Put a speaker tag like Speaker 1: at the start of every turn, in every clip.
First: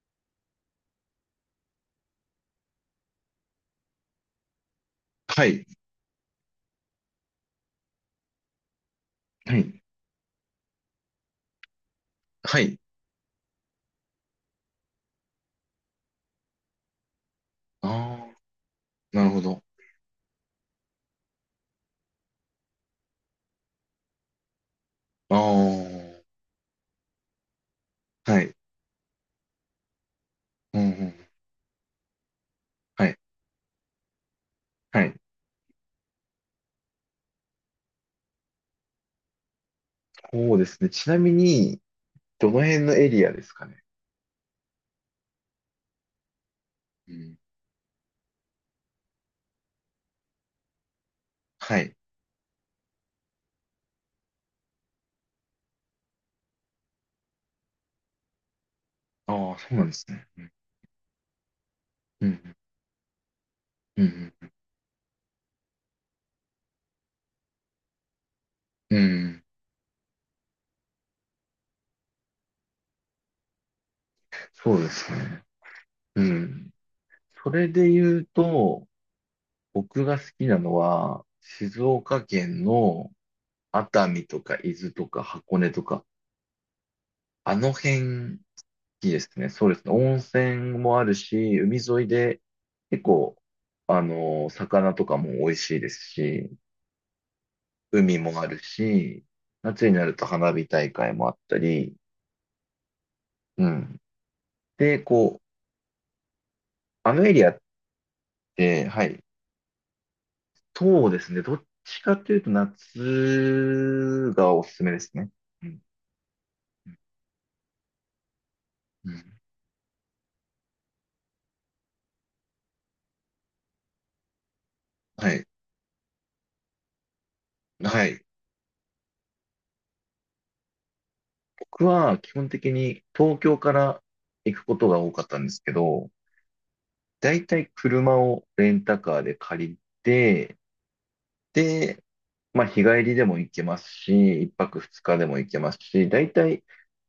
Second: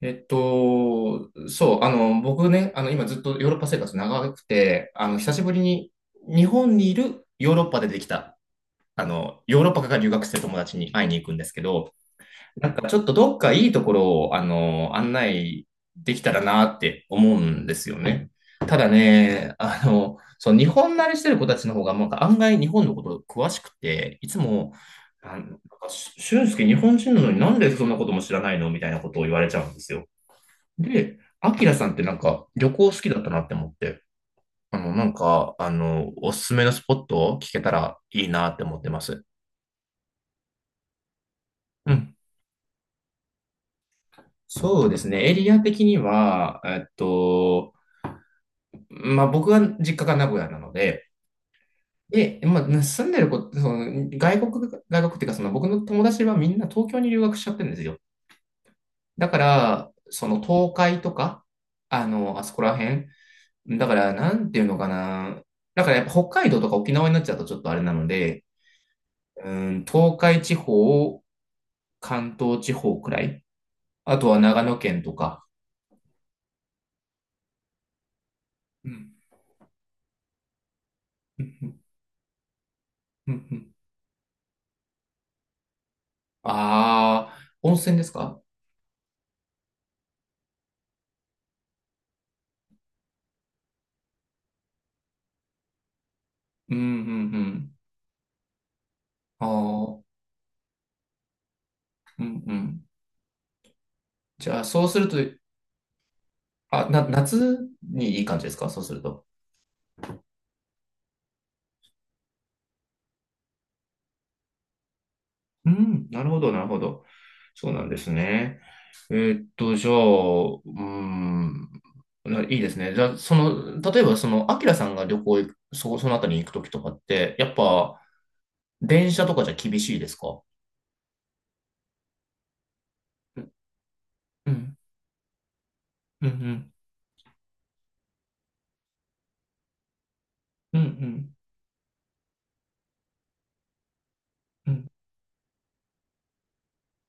Speaker 1: そう、僕ね、今ずっとヨーロッパ生活長くて、久し
Speaker 2: は
Speaker 1: ぶり
Speaker 2: い。
Speaker 1: に日本にいるヨーロッパでできた、
Speaker 2: は
Speaker 1: ヨーロッパ
Speaker 2: い。
Speaker 1: から留学してる友達に会いに行くんですけど、
Speaker 2: は
Speaker 1: なん
Speaker 2: い。
Speaker 1: かちょっとどっかいいところを、案内できたらなって思うんです
Speaker 2: あ
Speaker 1: よね。
Speaker 2: あ、
Speaker 1: ただ
Speaker 2: なるほ
Speaker 1: ね、
Speaker 2: ど。
Speaker 1: そう、日本慣れしてる子たちの方が、なんか案外日本のこと詳しくて、いつも、な
Speaker 2: あ
Speaker 1: んなんか、
Speaker 2: あ、
Speaker 1: 俊介日本人なのになんでそんなことも知ら
Speaker 2: は
Speaker 1: な
Speaker 2: い。
Speaker 1: いのみたいなことを言われちゃうんですよ。
Speaker 2: うんうん。
Speaker 1: で、アキラさんってなんか旅行好
Speaker 2: は
Speaker 1: き
Speaker 2: い。
Speaker 1: だったなって思って、
Speaker 2: はい。
Speaker 1: おすすめのスポットを聞けたらいいなって思ってます。
Speaker 2: そうですね。ちなみに、
Speaker 1: うん。
Speaker 2: どの辺のエリアですかね。
Speaker 1: そうですね。エリア的には、
Speaker 2: うん。
Speaker 1: まあ、僕は実家が名古屋なので、
Speaker 2: はい。
Speaker 1: で、まあ、住んでる子、その外国、外国っていうか、その僕の友達はみんな東京に留学しちゃってるんですよ。だか
Speaker 2: ああ、そうなん
Speaker 1: ら、
Speaker 2: です
Speaker 1: そ
Speaker 2: ね。
Speaker 1: の
Speaker 2: うん。
Speaker 1: 東海とか、
Speaker 2: う
Speaker 1: あそ
Speaker 2: ん。
Speaker 1: こら辺。だか
Speaker 2: う
Speaker 1: ら、
Speaker 2: ん。
Speaker 1: なんていうのかな。だからやっぱ北海道とか沖縄になっちゃうとちょっとあれなので、
Speaker 2: うん
Speaker 1: うん、東海地方、関東地方くらい。あとは長
Speaker 2: そ
Speaker 1: 野
Speaker 2: うで
Speaker 1: 県
Speaker 2: す
Speaker 1: と
Speaker 2: ね。
Speaker 1: か。
Speaker 2: うん。それで言うと、
Speaker 1: うん。
Speaker 2: 僕が好きなのは、
Speaker 1: うん。
Speaker 2: 静岡県の
Speaker 1: うん。うん。
Speaker 2: 熱海とか伊豆とか箱根とか、
Speaker 1: ああ、
Speaker 2: あの
Speaker 1: 温泉です
Speaker 2: 辺い
Speaker 1: か？
Speaker 2: いですね。そうですね。温泉もあるし、海沿いで結構、あの、魚とかも美味しいですし、
Speaker 1: うん。うん。うん。
Speaker 2: 海もあるし、夏にな
Speaker 1: あ
Speaker 2: ると花火大会もあったり、
Speaker 1: あ、うん。うん。
Speaker 2: うん。
Speaker 1: じゃあ、そうす
Speaker 2: で、
Speaker 1: ると、
Speaker 2: こう、あのエリアっ
Speaker 1: 夏にいい感じですか、そう
Speaker 2: て、
Speaker 1: する
Speaker 2: はい、
Speaker 1: と。
Speaker 2: そうですね。どっちかというと夏がおすすめですね。う
Speaker 1: う
Speaker 2: ん。
Speaker 1: ん、なるほど、なるほど。そうなんですね。
Speaker 2: うん。
Speaker 1: じゃあ、いいですね。じゃあ、例えば、アキラさんが旅
Speaker 2: は
Speaker 1: 行
Speaker 2: い。
Speaker 1: 行く、そのあたりに行くときとかって、やっぱ、
Speaker 2: はい。
Speaker 1: 電車とかじゃ厳しいですか？
Speaker 2: 僕は基本的に東
Speaker 1: うん、
Speaker 2: 京から
Speaker 1: う
Speaker 2: 行くこ
Speaker 1: ん、
Speaker 2: とが多かったんですけど、
Speaker 1: うん、
Speaker 2: だいたい車をレンタカーで借りて、
Speaker 1: うん、
Speaker 2: で、まあ日帰りでも行けますし、一
Speaker 1: う
Speaker 2: 泊
Speaker 1: ん、
Speaker 2: 二日でも行けますし、だいたい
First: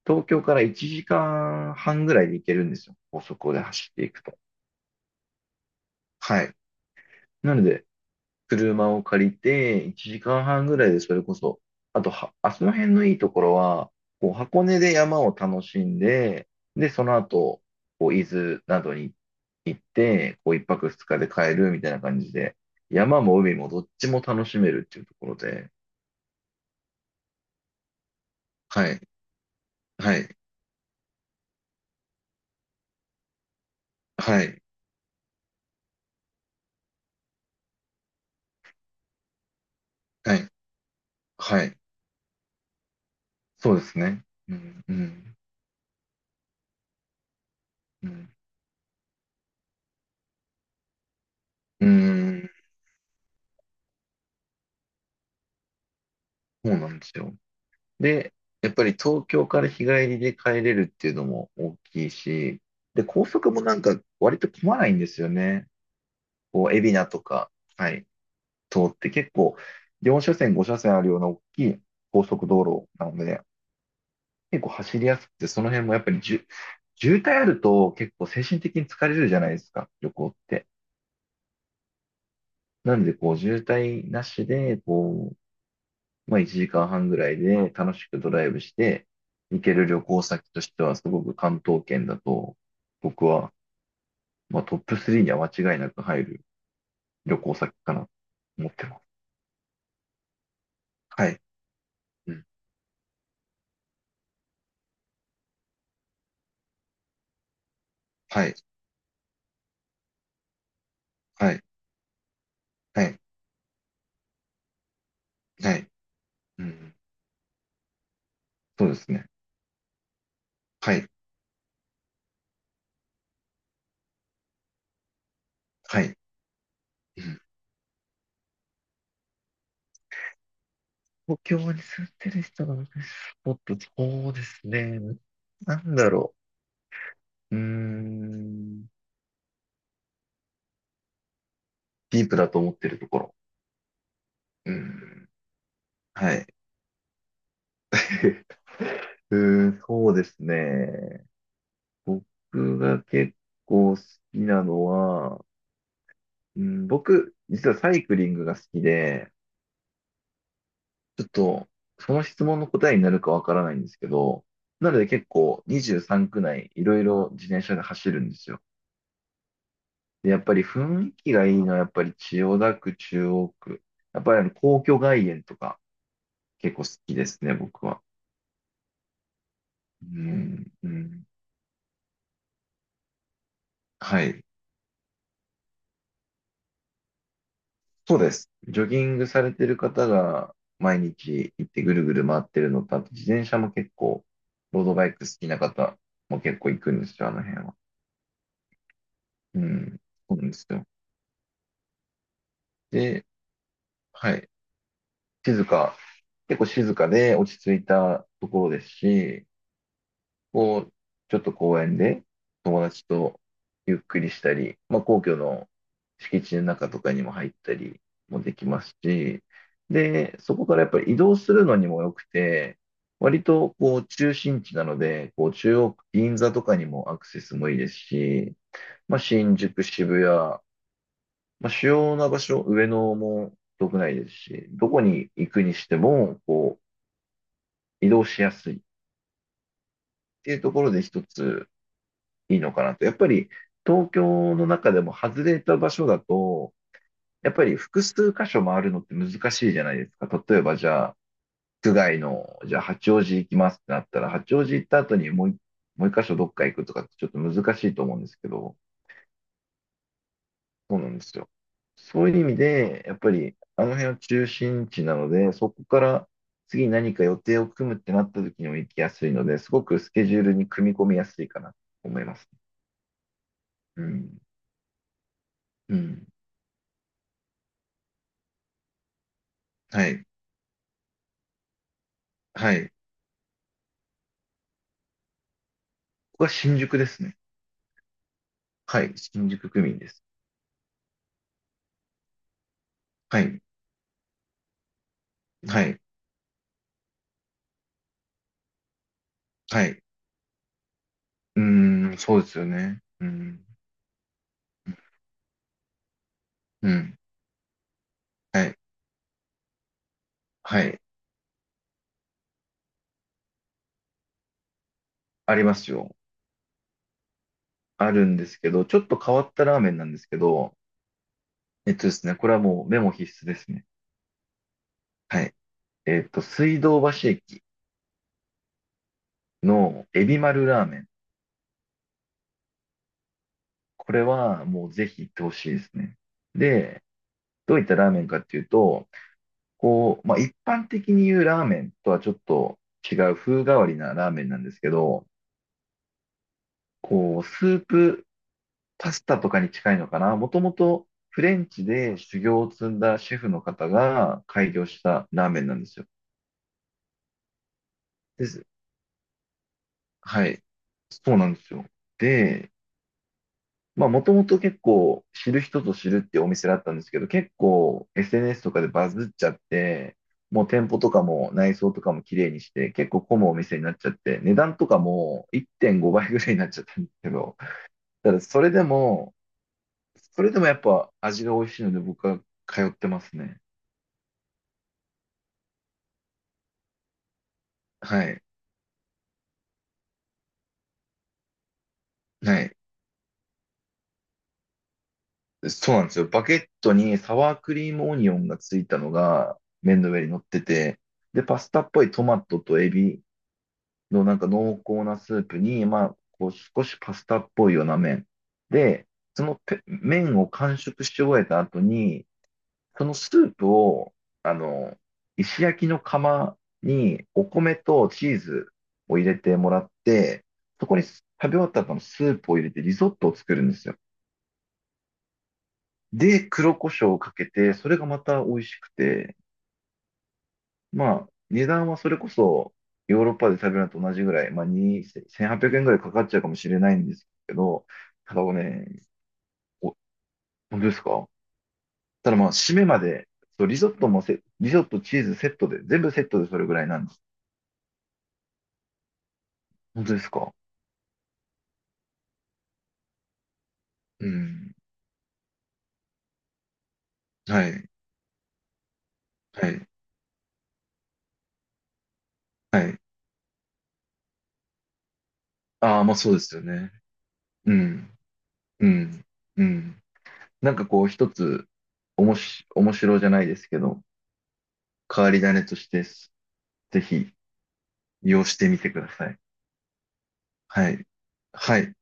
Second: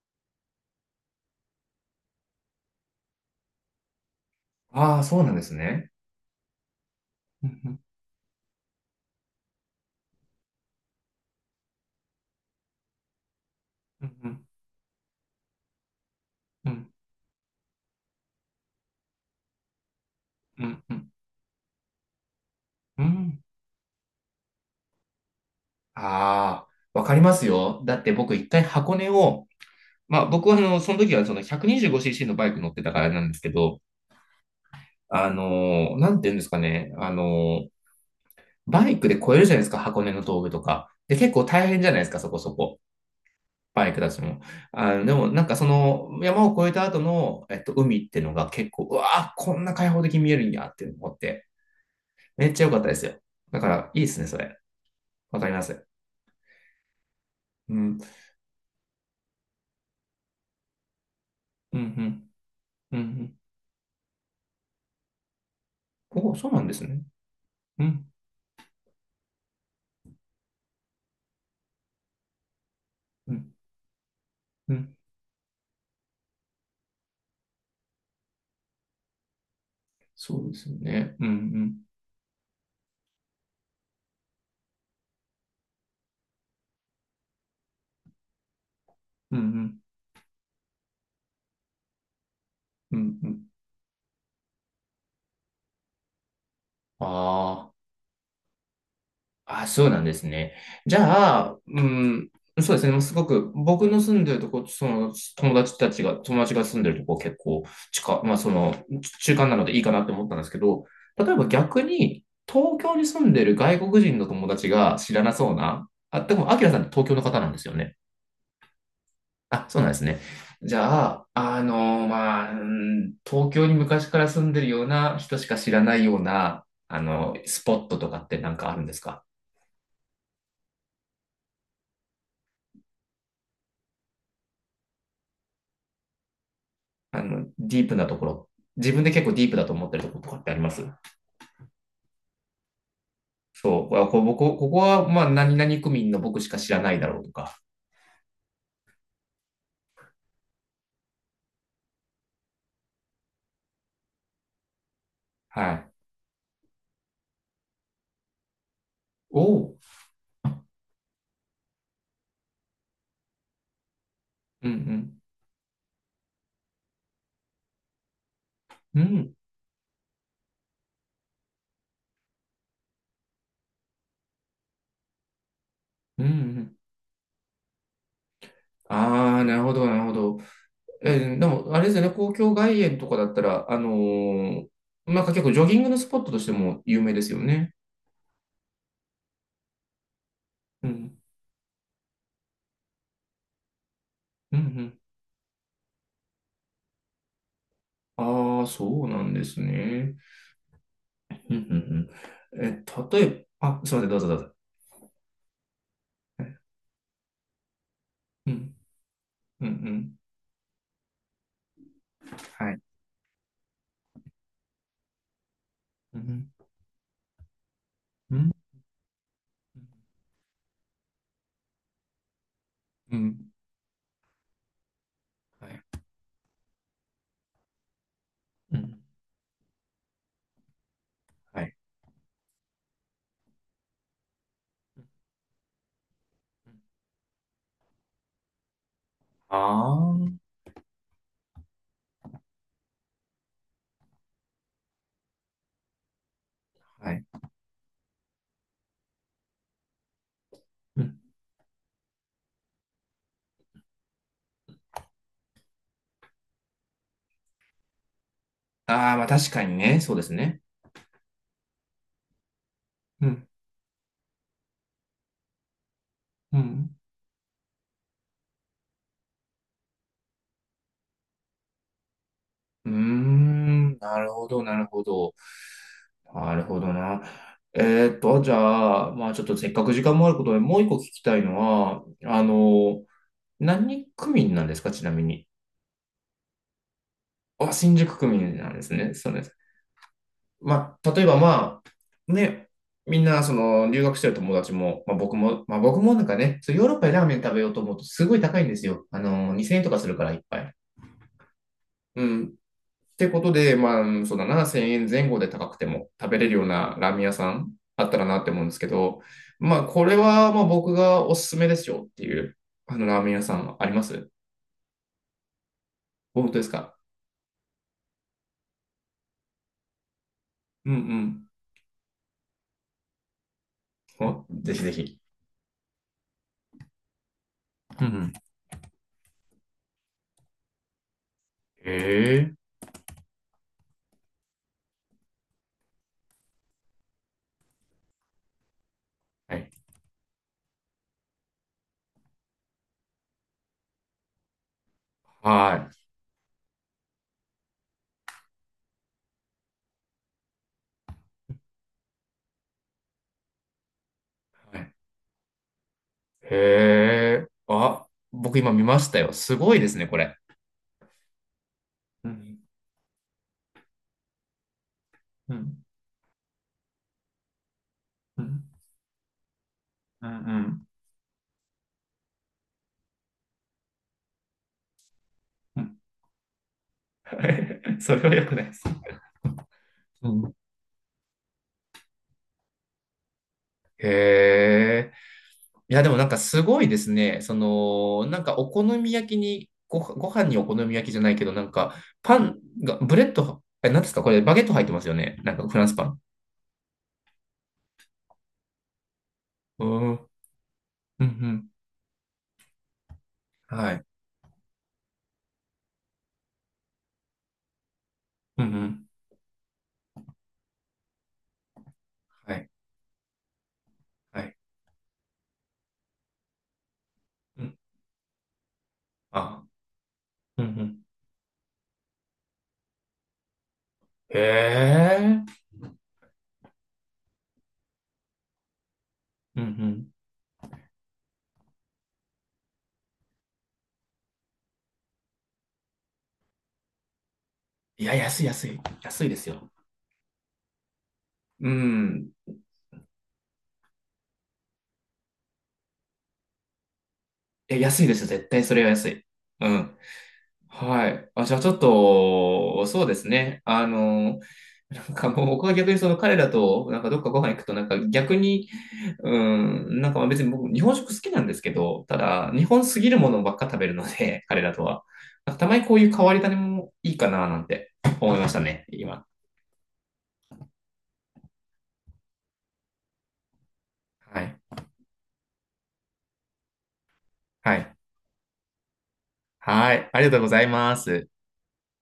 Speaker 2: 東京から1時間半ぐらいで行けるんですよ。高速で走っていくと。
Speaker 1: ああ、そうなんですね。
Speaker 2: はい。
Speaker 1: う
Speaker 2: な
Speaker 1: ん、
Speaker 2: の
Speaker 1: うん、
Speaker 2: で、車を借りて、1時間半ぐらいでそれこそ、あとは、あその辺のいいところは、
Speaker 1: う
Speaker 2: こう
Speaker 1: ん、
Speaker 2: 箱根で山を楽しんで、
Speaker 1: う
Speaker 2: で、
Speaker 1: ん、
Speaker 2: その後、こう伊豆などに行って、こう1
Speaker 1: うん、
Speaker 2: 泊
Speaker 1: う
Speaker 2: 二
Speaker 1: ん、
Speaker 2: 日で帰るみたいな感じで、山も海もどっちも楽しめるっていうところで、
Speaker 1: ああー、わかりますよ。だって僕一回
Speaker 2: は
Speaker 1: 箱
Speaker 2: い、
Speaker 1: 根を、
Speaker 2: は
Speaker 1: まあ
Speaker 2: い、
Speaker 1: 僕はその時はその 125cc のバイク乗ってたからあれなんですけど、
Speaker 2: はい、
Speaker 1: なんて言うんですかね。バイクで越えるじゃないですか、箱根の
Speaker 2: はい、
Speaker 1: 峠とか。で、結構
Speaker 2: は
Speaker 1: 大
Speaker 2: い、
Speaker 1: 変じゃないですか、そこそこ。
Speaker 2: そうで
Speaker 1: パイ
Speaker 2: す
Speaker 1: クたち
Speaker 2: ね。
Speaker 1: も。
Speaker 2: うん、う
Speaker 1: でも
Speaker 2: ん、
Speaker 1: なんかその山を越えた後の、海
Speaker 2: う
Speaker 1: って
Speaker 2: ん、
Speaker 1: のが結構、うわー、こんな開放的に見えるんやって思って、
Speaker 2: うー
Speaker 1: め
Speaker 2: ん、
Speaker 1: っちゃ良かったですよ。だから、いいですね、それ。わかります。
Speaker 2: そうなんですよ。
Speaker 1: うん、
Speaker 2: で、やっぱり東京から日帰りで帰れるっていうのも大
Speaker 1: うん、う
Speaker 2: きい
Speaker 1: ん、
Speaker 2: し、
Speaker 1: うん。う
Speaker 2: で、高
Speaker 1: ん。
Speaker 2: 速もなんか割と混まないんですよね。
Speaker 1: おー、そうな
Speaker 2: こ
Speaker 1: んで
Speaker 2: う、
Speaker 1: す
Speaker 2: 海
Speaker 1: ね。
Speaker 2: 老名とか、
Speaker 1: う
Speaker 2: は
Speaker 1: ん、
Speaker 2: い、通って結構4車線、5車線あるような大きい高速道路なの
Speaker 1: う
Speaker 2: で、
Speaker 1: ん、
Speaker 2: 結構
Speaker 1: うん。
Speaker 2: 走りやすくて、その辺もやっぱり渋滞あると結構精神的に疲れるじゃないですか、旅行っ
Speaker 1: そうで
Speaker 2: て。
Speaker 1: すよね。うん、うん、
Speaker 2: なんで、こう、渋滞なしで、こまあ1時間半ぐらいで楽しくドライブして
Speaker 1: う
Speaker 2: 行け
Speaker 1: ん、
Speaker 2: る旅行先としてはすごく関東圏だと
Speaker 1: うん、うん。
Speaker 2: 僕
Speaker 1: うん。
Speaker 2: は、まあ、トップ3には間違いなく入る旅行
Speaker 1: ああ
Speaker 2: 先
Speaker 1: ー。
Speaker 2: かなと思ってます。
Speaker 1: あ、そうなんですね。じ
Speaker 2: は
Speaker 1: ゃ
Speaker 2: い。
Speaker 1: あ、うん、
Speaker 2: うん。
Speaker 1: そうですね。もうすごく、僕の住んでるとこ、その友達たちが、友達が住んでるとこ結構まあ
Speaker 2: はい。
Speaker 1: 中間なのでいいかなって思ったんですけど、例えば
Speaker 2: はい。
Speaker 1: 逆に、東京
Speaker 2: は
Speaker 1: に
Speaker 2: い。
Speaker 1: 住んでる外国人の友達が知らなそう
Speaker 2: はい。
Speaker 1: な、あ、でも、アキ
Speaker 2: う
Speaker 1: ラさんって
Speaker 2: ん。
Speaker 1: 東京の方なんですよね。
Speaker 2: そうですね。
Speaker 1: あ、そうなんですね。じ
Speaker 2: は
Speaker 1: ゃ
Speaker 2: い。
Speaker 1: あ、まあ、うん、東京に昔から住んでるような人しか知らな
Speaker 2: は
Speaker 1: い
Speaker 2: い。
Speaker 1: ような、
Speaker 2: うん。
Speaker 1: スポットとかってなんかあるんですか？
Speaker 2: 東京に住んでる人が私スポット、そうですね。なんだろう。うー
Speaker 1: ディープなところ、
Speaker 2: ん。
Speaker 1: 自分で結構ディープだと思ってるところとかってあります？
Speaker 2: ディープだと思ってるところ。
Speaker 1: そう、こここ
Speaker 2: う
Speaker 1: こは、まあ、
Speaker 2: ん。
Speaker 1: 何々区民の
Speaker 2: は
Speaker 1: 僕し
Speaker 2: い。
Speaker 1: か知らないだろうとか。
Speaker 2: うーん、そうですね。僕が結構好きなのは、
Speaker 1: はい。
Speaker 2: うん、僕、実はサイクリングが好きで、
Speaker 1: おう。
Speaker 2: ちょっと、その質問の答えになるかわからないんですけど、
Speaker 1: う
Speaker 2: なので
Speaker 1: ん。
Speaker 2: 結構23区内いろいろ自転車で走るんですよ。
Speaker 1: うん。うん。
Speaker 2: で、やっぱり雰囲気がいいのはやっぱり千代田区、中央区。やっぱりあの皇居外苑とか
Speaker 1: うん。う
Speaker 2: 結
Speaker 1: ん。
Speaker 2: 構好きですね、僕は。
Speaker 1: ああ、なるほど、なるほ
Speaker 2: う
Speaker 1: ど。
Speaker 2: ん、うん。
Speaker 1: でも、あれですよね、公共外苑とかだったら、
Speaker 2: はい。
Speaker 1: なんか結構ジョギングのスポットとしても有名ですよね。
Speaker 2: そうです。ジョギングされてる方が
Speaker 1: う
Speaker 2: 毎
Speaker 1: ん。
Speaker 2: 日行ってぐるぐる回ってるのと、あと自転車も結構、
Speaker 1: うん。う
Speaker 2: ロード
Speaker 1: ん。
Speaker 2: バイク好きな方も結構行くんですよ、あの辺は。
Speaker 1: ああ、そうなんです
Speaker 2: うん、
Speaker 1: ね。
Speaker 2: そうなんですよ。
Speaker 1: うん。うん。うん。例
Speaker 2: で、
Speaker 1: えば、あ、すみません、どうぞ
Speaker 2: は
Speaker 1: どう
Speaker 2: い。
Speaker 1: ぞ。
Speaker 2: 静か、結構静かで落ち着いたと
Speaker 1: う
Speaker 2: ころ
Speaker 1: ん。
Speaker 2: ですし、
Speaker 1: うん。うん。
Speaker 2: こう、ちょっと公園で
Speaker 1: はい。
Speaker 2: 友達とゆっくりしたり、まあ、皇居の
Speaker 1: う
Speaker 2: 敷
Speaker 1: ん。
Speaker 2: 地の中とかにも入ったり
Speaker 1: う
Speaker 2: も
Speaker 1: ん。
Speaker 2: できますし、で、そこからやっぱり移動するのにも良くて、
Speaker 1: う
Speaker 2: 割
Speaker 1: ん。
Speaker 2: とこう中心地なので、こう
Speaker 1: は
Speaker 2: 中
Speaker 1: い。
Speaker 2: 央区、銀座とかにもアクセスもいいですし、
Speaker 1: うん。
Speaker 2: まあ、新宿、渋谷、ま
Speaker 1: は
Speaker 2: あ、
Speaker 1: い。
Speaker 2: 主要な場所、上野も遠くないですし、どこに行くにしても、こう、移動しやすいっ
Speaker 1: ああ、
Speaker 2: ていうところで一ついいのかなと。やっぱり東京の中でも外れた場所だと、
Speaker 1: はい。
Speaker 2: やっぱり複数箇所回るのって難しいじゃないですか。例えばじ
Speaker 1: う
Speaker 2: ゃあ、
Speaker 1: ん。
Speaker 2: 区外の、じゃあ八王子行きますってなったら、八王子行った後にもう一箇所どっか行くとかってちょっと難しいと思うんですけど、
Speaker 1: ああ、まあ確かにね。そうですね。
Speaker 2: そうなんですよ。そういう意味で、やっ
Speaker 1: う
Speaker 2: ぱ
Speaker 1: ん。
Speaker 2: りあの辺は中心地なので、そこから
Speaker 1: う
Speaker 2: 次
Speaker 1: ん。
Speaker 2: 何か予定を組むってなった時にも行きやすいので、すごくスケジュールに組み込みやすいかなと思います。
Speaker 1: うーん。
Speaker 2: う
Speaker 1: なる
Speaker 2: ん。
Speaker 1: ほど、なるほど。
Speaker 2: うん。
Speaker 1: なるほどな。じゃあ、まあちょっとせっかく時
Speaker 2: は
Speaker 1: 間も
Speaker 2: い。
Speaker 1: あることで、もう一個聞きたいのは、
Speaker 2: はい。
Speaker 1: 何区民なんですか、ちなみに。
Speaker 2: ここは新宿ですね。
Speaker 1: あ、新宿区民なんです
Speaker 2: は
Speaker 1: ね。
Speaker 2: い。
Speaker 1: そうで
Speaker 2: 新
Speaker 1: す。
Speaker 2: 宿区民です。
Speaker 1: まあ、例えばね、みん
Speaker 2: は
Speaker 1: なそ
Speaker 2: い。
Speaker 1: の留学してる友達も、まあ僕も、まあ
Speaker 2: は
Speaker 1: 僕
Speaker 2: い。
Speaker 1: もなんかね、そうヨーロッパでラーメン食べようと思うとすごい高いんですよ。2000円
Speaker 2: は
Speaker 1: とか
Speaker 2: い。
Speaker 1: するから一杯。
Speaker 2: うーん、
Speaker 1: う
Speaker 2: そう
Speaker 1: ん。
Speaker 2: で
Speaker 1: っ
Speaker 2: すよね。う
Speaker 1: てこと
Speaker 2: ん。
Speaker 1: で、まあ、うん、そうだな、1000円前後で高くても食べれるよう
Speaker 2: う
Speaker 1: なラー
Speaker 2: ん。
Speaker 1: メン屋さんあったらなって思
Speaker 2: は
Speaker 1: うんで
Speaker 2: い。
Speaker 1: すけど、まあ、これはまあ
Speaker 2: は
Speaker 1: 僕
Speaker 2: い。
Speaker 1: がおすすめですよっていう、あのラーメン屋さんあります？
Speaker 2: ありますよ。
Speaker 1: 本当ですか？
Speaker 2: あるんですけど、ちょっと変わったラーメンなんですけど、
Speaker 1: うん。
Speaker 2: えっとですね、これはもうメモ必須ですね。
Speaker 1: うん。お、ぜひぜひ。
Speaker 2: はい。えっと、水道橋駅
Speaker 1: うん。うん。
Speaker 2: のエビ丸ラーメン。
Speaker 1: ええ。
Speaker 2: これはもうぜひ行ってほしいですね。で、どういったラーメンかっていうと、
Speaker 1: はい。
Speaker 2: こう、まあ、一般的に言うラーメンとはちょっと違う風変わりなラーメンなんですけど、
Speaker 1: はい。
Speaker 2: こう、スープパスタとかに近いのかな。もともとフレンチで修行を積んだシェフの方が開
Speaker 1: は
Speaker 2: 業
Speaker 1: い。
Speaker 2: したラーメンなんですよ。
Speaker 1: へえ。あ、
Speaker 2: で
Speaker 1: 僕
Speaker 2: す。
Speaker 1: 今見ましたよ。すごいですね、これ。
Speaker 2: はい。そうなんですよ。
Speaker 1: うん、
Speaker 2: で、まあもともと結構知
Speaker 1: う
Speaker 2: る人
Speaker 1: ん、
Speaker 2: ぞ知るってお店だったんですけど、結構
Speaker 1: う
Speaker 2: SNS
Speaker 1: ん、
Speaker 2: とかでバズっちゃって、
Speaker 1: うん、う
Speaker 2: もう
Speaker 1: ん。
Speaker 2: 店舗とかも内装とかも綺麗にして、結構混むお店になっちゃって、値段とかも
Speaker 1: うん。
Speaker 2: 1.5倍ぐらいになっちゃったんですけど、
Speaker 1: それ
Speaker 2: た
Speaker 1: は
Speaker 2: だ
Speaker 1: 良く
Speaker 2: そ
Speaker 1: ない
Speaker 2: れ
Speaker 1: で
Speaker 2: で
Speaker 1: す。
Speaker 2: も
Speaker 1: う
Speaker 2: それ
Speaker 1: ん、
Speaker 2: でもやっぱ味が美味しいので僕は通ってますね。
Speaker 1: へえ。いや、でもなんかすごいですね。
Speaker 2: は
Speaker 1: なん
Speaker 2: い。
Speaker 1: かお好み焼きに、ご飯にお好み焼きじゃないけど、なんかパン
Speaker 2: はい。
Speaker 1: が、ブレッド、なんですかこれ、バゲット入ってますよね？なんかフラン
Speaker 2: そ
Speaker 1: ス
Speaker 2: う
Speaker 1: パ
Speaker 2: なんで
Speaker 1: ン。
Speaker 2: すよ。バゲットにサワークリームオニオンがついたのが
Speaker 1: う
Speaker 2: 麺
Speaker 1: ん、
Speaker 2: の
Speaker 1: う
Speaker 2: 上に
Speaker 1: ん、
Speaker 2: 乗ってて、
Speaker 1: う
Speaker 2: で、パス
Speaker 1: ん。
Speaker 2: タっぽいトマトとエビ
Speaker 1: はい。
Speaker 2: のなんか濃厚なスープに、まあ、こう少しパスタっぽいような麺。
Speaker 1: うん、う
Speaker 2: で、
Speaker 1: ん。
Speaker 2: その麺を完食し終えた後に、
Speaker 1: はい。
Speaker 2: そのスープを、
Speaker 1: は
Speaker 2: あ
Speaker 1: い。
Speaker 2: の、石焼きの釜にお
Speaker 1: う
Speaker 2: 米
Speaker 1: ん。
Speaker 2: とチーズを入れて
Speaker 1: あ、
Speaker 2: もらって、
Speaker 1: うん、う
Speaker 2: そこ
Speaker 1: ん。
Speaker 2: に食べ終わった後のスープを入れてリゾットを作るんですよ。
Speaker 1: へえ。
Speaker 2: で、黒胡椒をかけて、それがまた美味しくて、
Speaker 1: うん、うん。
Speaker 2: まあ、値段はそれこそヨーロッパで食べるのと同じぐらい、まあ、2、1800円ぐらいかかっちゃうかもしれないんですけど、
Speaker 1: いや、
Speaker 2: た
Speaker 1: 安
Speaker 2: だ
Speaker 1: い安い。
Speaker 2: ね、
Speaker 1: 安いですよ。
Speaker 2: お、本当ですか。
Speaker 1: う
Speaker 2: た
Speaker 1: ん。
Speaker 2: だまあ、締めまで、そう、リゾット、チーズセットで、全部セットでそれぐらいなんです。
Speaker 1: いや、安いですよ。絶対それは安い。うん。
Speaker 2: 本当ですか。
Speaker 1: はい。あ、じゃあちょっと、そうですね。
Speaker 2: うん。
Speaker 1: なんかもう僕は逆にその彼らと、なんかどっかご飯行く
Speaker 2: は
Speaker 1: と、なん
Speaker 2: い。
Speaker 1: か逆に、う
Speaker 2: はい。
Speaker 1: ん、なんかまあ別に僕、日本食好きなんですけど、ただ、日
Speaker 2: は
Speaker 1: 本
Speaker 2: い。
Speaker 1: すぎるものばっか食べるので、彼らとは。なんかたまにこ
Speaker 2: あ
Speaker 1: う
Speaker 2: あ、
Speaker 1: い
Speaker 2: まあ
Speaker 1: う変
Speaker 2: そ
Speaker 1: わ
Speaker 2: うで
Speaker 1: り種
Speaker 2: すよね。
Speaker 1: もいいかな、なん
Speaker 2: う
Speaker 1: て
Speaker 2: ん。
Speaker 1: 思いましたね、
Speaker 2: うん。
Speaker 1: 今。
Speaker 2: うん。なんかこう一つ、おもし、面白じゃないですけど、
Speaker 1: はい。
Speaker 2: 変わり種として、ぜひ
Speaker 1: はい。
Speaker 2: 利用してみてください。
Speaker 1: はい。ありがとうござい
Speaker 2: は
Speaker 1: ま
Speaker 2: い。
Speaker 1: す。
Speaker 2: はい。